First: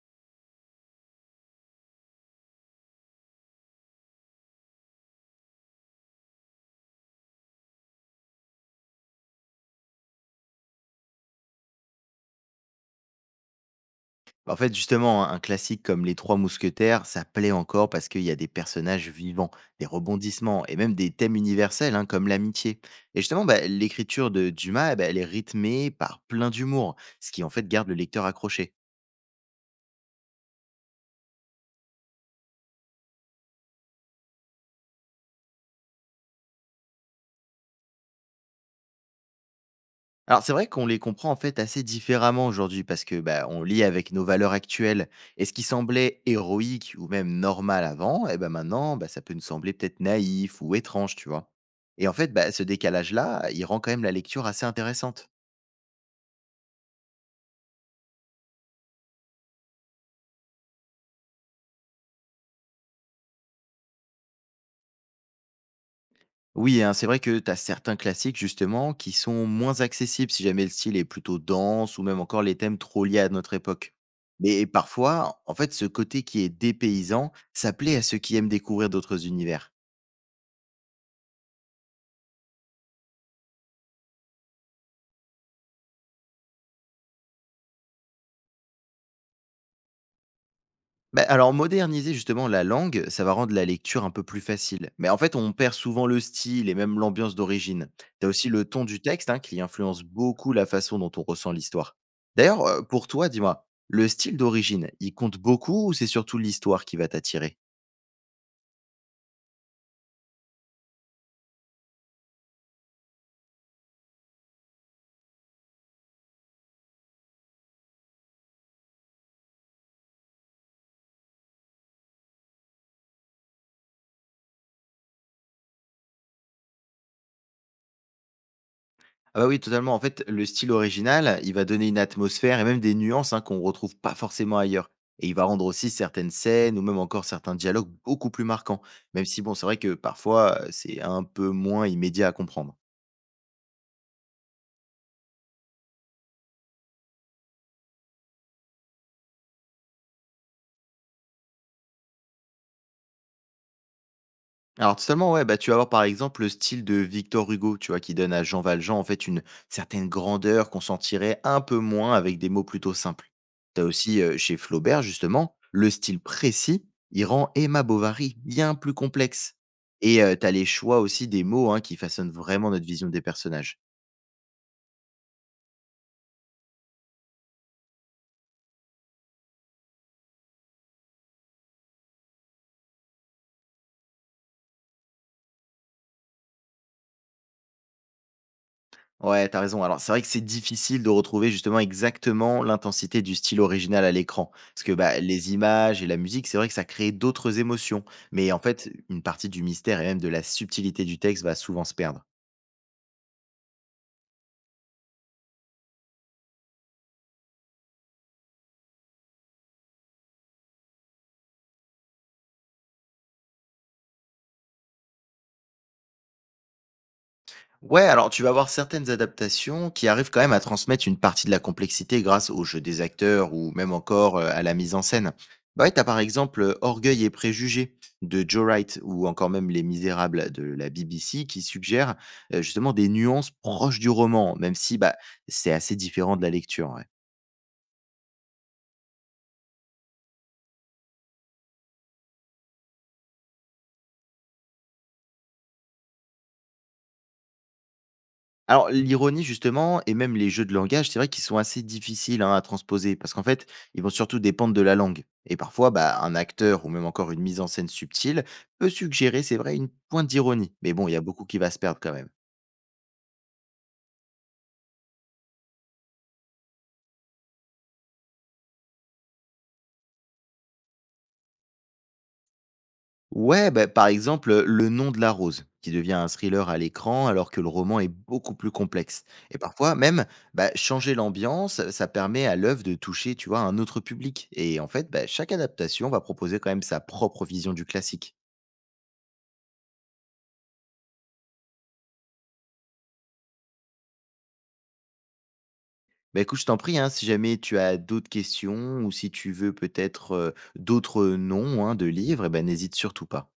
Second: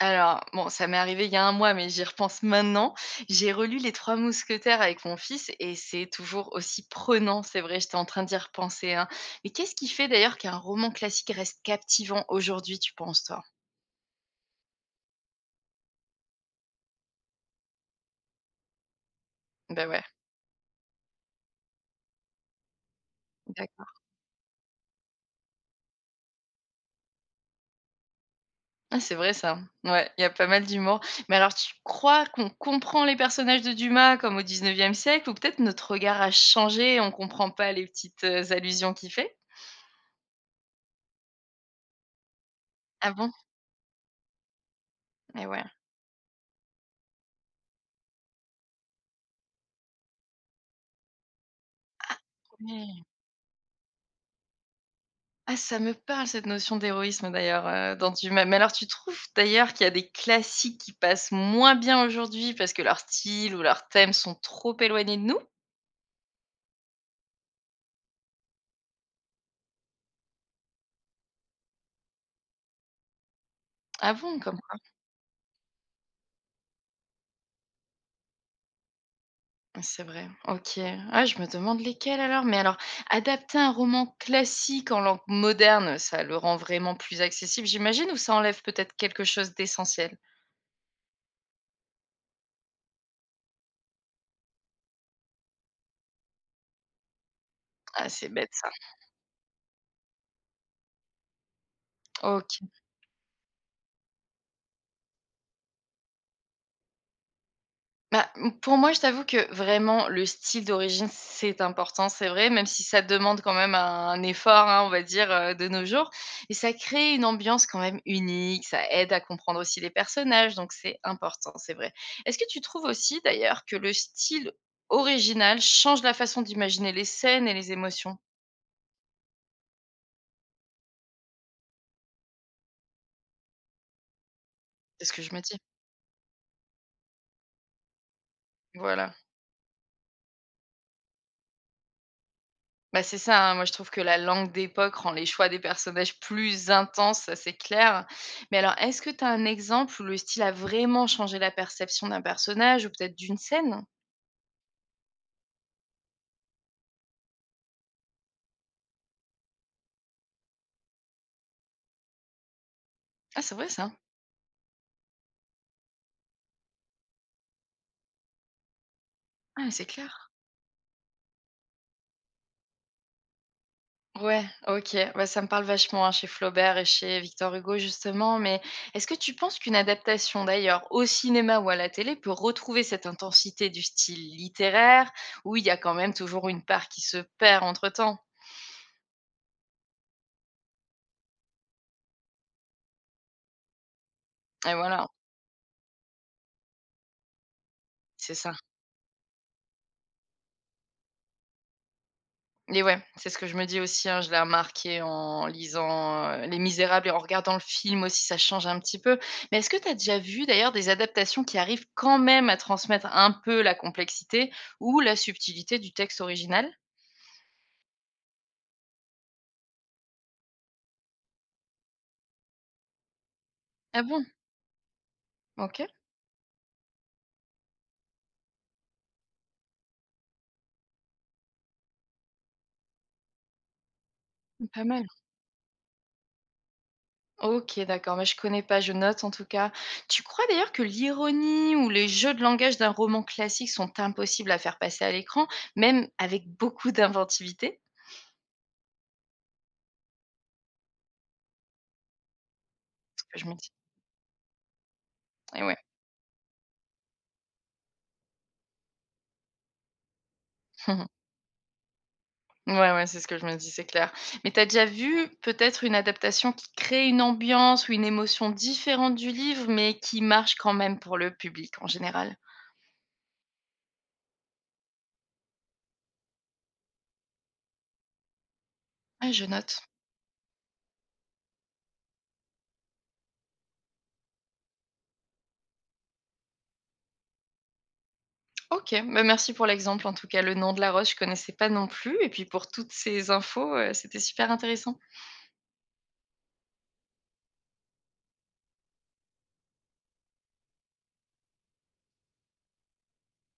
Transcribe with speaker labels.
Speaker 1: Alors, bon, ça m'est arrivé il y a un mois, mais j'y repense maintenant. J'ai relu Les 3 Mousquetaires avec mon fils et c'est toujours aussi prenant, c'est vrai, j'étais en train d'y repenser, hein. Mais qu'est-ce qui fait d'ailleurs qu'un roman classique reste captivant aujourd'hui, tu penses, toi?
Speaker 2: Bah, en fait, justement, un classique comme Les Trois Mousquetaires, ça plaît encore parce qu'il y a des personnages vivants, des
Speaker 1: Ben ouais.
Speaker 2: rebondissements et même des thèmes universels hein, comme l'amitié. Et justement, bah,
Speaker 1: D'accord.
Speaker 2: l'écriture de Dumas, eh ben, elle est rythmée par plein d'humour, ce qui en fait garde le lecteur accroché.
Speaker 1: Ah, c'est vrai ça. Ouais, il y a pas mal d'humour. Mais alors, tu crois qu'on comprend les personnages de Dumas comme au 19e siècle ou peut-être notre regard a changé et on comprend pas les petites, allusions qu'il fait?
Speaker 2: Alors c'est vrai qu'on les comprend en fait assez différemment aujourd'hui parce
Speaker 1: Ah
Speaker 2: que
Speaker 1: bon?
Speaker 2: bah, on lit avec nos valeurs actuelles et
Speaker 1: Et
Speaker 2: ce qui
Speaker 1: ouais.
Speaker 2: semblait héroïque ou même normal avant, et ben maintenant bah, ça peut nous sembler peut-être naïf ou étrange, tu vois. Et en fait, bah, ce décalage-là, il rend quand même la lecture assez intéressante.
Speaker 1: Ah, ça me parle cette notion d'héroïsme d'ailleurs, dans du même mais alors tu trouves d'ailleurs qu'il y a des classiques qui passent moins bien aujourd'hui parce que leur style ou leurs thèmes sont trop éloignés de nous?
Speaker 2: Oui, hein, c'est vrai que tu as certains classiques justement qui sont moins accessibles si jamais le style est plutôt dense ou même encore les thèmes trop liés à notre époque.
Speaker 1: Ah bon, comme
Speaker 2: Mais
Speaker 1: quoi?
Speaker 2: parfois, en fait, ce côté qui est dépaysant, ça plaît à ceux qui aiment découvrir d'autres univers.
Speaker 1: C'est vrai, OK. Ah, je me demande lesquels alors, mais alors adapter un roman classique en langue moderne, ça le rend vraiment plus accessible j'imagine ou ça enlève peut-être quelque chose d'essentiel?
Speaker 2: Bah, alors, moderniser justement la langue, ça va rendre la lecture un peu plus facile. Mais en fait, on perd souvent le style et même l'ambiance d'origine.
Speaker 1: Ah,
Speaker 2: Tu
Speaker 1: c'est
Speaker 2: as aussi
Speaker 1: bête
Speaker 2: le
Speaker 1: ça.
Speaker 2: ton du texte hein, qui influence beaucoup la façon dont on ressent l'histoire. D'ailleurs,
Speaker 1: OK.
Speaker 2: pour toi, dis-moi, le style d'origine, il compte beaucoup ou c'est surtout l'histoire qui va t'attirer?
Speaker 1: Bah, mmh, pour moi, je t'avoue que vraiment le style d'origine, c'est important, c'est vrai, même si ça demande quand même un effort, hein, on va dire, de nos jours et ça crée une ambiance quand même unique, ça aide à comprendre aussi les personnages, donc c'est important, c'est vrai. Est-ce que tu trouves aussi d'ailleurs que le style original change la façon d'imaginer les scènes et les émotions?
Speaker 2: Ah bah oui, totalement. En fait, le style original, il va donner une atmosphère et même des nuances hein, qu'on retrouve pas forcément ailleurs.
Speaker 1: C'est ce que
Speaker 2: Et il
Speaker 1: je me
Speaker 2: va
Speaker 1: dis.
Speaker 2: rendre aussi certaines scènes ou même encore certains dialogues beaucoup plus marquants.
Speaker 1: Voilà.
Speaker 2: Même si, bon, c'est vrai que parfois, c'est un peu moins immédiat à comprendre.
Speaker 1: Bah, c'est ça, hein. Moi, je trouve que la langue d'époque rend les choix des personnages plus intenses, ça, c'est clair. Mais alors, est-ce que tu as un exemple où le style a vraiment changé la perception d'un personnage ou peut-être d'une scène?
Speaker 2: Alors tout simplement, ouais, bah, tu vas avoir par exemple le style de Victor Hugo, tu vois, qui donne à Jean Valjean en fait une certaine grandeur qu'on sentirait un peu moins avec des mots plutôt simples.
Speaker 1: Ah, c'est vrai
Speaker 2: T'as
Speaker 1: ça?
Speaker 2: aussi chez Flaubert justement le style précis, il rend Emma Bovary bien plus complexe.
Speaker 1: Ah, c'est
Speaker 2: Et
Speaker 1: clair.
Speaker 2: tu as les choix aussi des mots hein, qui façonnent vraiment notre vision des personnages.
Speaker 1: Ouais, OK. Bah, ça me parle vachement, hein, chez Flaubert et chez Victor Hugo, justement. Mais est-ce que tu penses qu'une adaptation, d'ailleurs, au cinéma ou à la télé peut retrouver cette intensité du style littéraire, où il y a quand même toujours une part qui se perd entre-temps?
Speaker 2: Ouais, t'as raison. Alors, c'est vrai que c'est difficile de retrouver justement exactement l'intensité du style original à l'écran.
Speaker 1: Et
Speaker 2: Parce que
Speaker 1: voilà,
Speaker 2: bah, les images et la musique, c'est vrai que ça crée d'autres émotions.
Speaker 1: c'est
Speaker 2: Mais
Speaker 1: ça.
Speaker 2: en fait, une partie du mystère et même de la subtilité du texte va souvent se perdre.
Speaker 1: Et ouais, c'est ce que je me dis aussi, hein, je l'ai remarqué en lisant, Les Misérables et en regardant le film aussi, ça change un petit peu. Mais est-ce que tu as déjà vu d'ailleurs des adaptations qui arrivent quand même à transmettre un peu la complexité ou la subtilité du texte original?
Speaker 2: Ouais, alors tu vas avoir certaines adaptations qui arrivent quand même à transmettre une partie de la complexité grâce au jeu des acteurs ou même
Speaker 1: Ah bon?
Speaker 2: encore à la mise en scène. Bah
Speaker 1: OK,
Speaker 2: ouais, t'as par exemple Orgueil et Préjugés de Joe Wright ou encore même Les Misérables de la BBC qui suggèrent justement des nuances proches du roman, même
Speaker 1: pas
Speaker 2: si
Speaker 1: mal.
Speaker 2: bah, c'est assez différent de la lecture. Ouais.
Speaker 1: OK, d'accord, mais je connais pas, je note en tout cas. Tu crois d'ailleurs que l'ironie ou les jeux de langage d'un roman classique sont impossibles à faire passer à l'écran, même avec beaucoup d'inventivité?
Speaker 2: Alors l'ironie justement et même les jeux de langage, c'est vrai qu'ils sont assez difficiles, hein, à transposer
Speaker 1: C'est ce
Speaker 2: parce
Speaker 1: que
Speaker 2: qu'en
Speaker 1: je me
Speaker 2: fait,
Speaker 1: dis.
Speaker 2: ils vont surtout dépendre de la langue et
Speaker 1: Et ouais.
Speaker 2: parfois, bah, un acteur ou même encore une mise en scène subtile peut suggérer, c'est vrai, une pointe d'ironie. Mais bon, il y a beaucoup qui va se perdre quand même.
Speaker 1: Ouais, ouais, c'est ce que je me dis, c'est clair. Mais t'as déjà vu peut-être une adaptation qui crée une ambiance ou une émotion différente du livre, mais qui marche quand même pour le public en général?
Speaker 2: Ouais, bah, par exemple, Le nom de la rose qui devient un thriller à l'écran alors que le roman est beaucoup plus complexe
Speaker 1: Ah, je
Speaker 2: et
Speaker 1: note.
Speaker 2: parfois même, bah, changer l'ambiance, ça permet à l'œuvre de toucher, tu vois, un autre public et en fait, bah, chaque adaptation va proposer quand même sa propre vision du classique.
Speaker 1: OK, bah, merci pour l'exemple en tout cas. Le nom de la roche, je connaissais pas non plus et puis pour toutes ces infos, c'était super intéressant.
Speaker 2: Bah, écoute, je t'en prie, hein, si jamais tu as d'autres questions ou si tu veux peut-être, d'autres noms, hein, de livres, eh ben n'hésite surtout pas.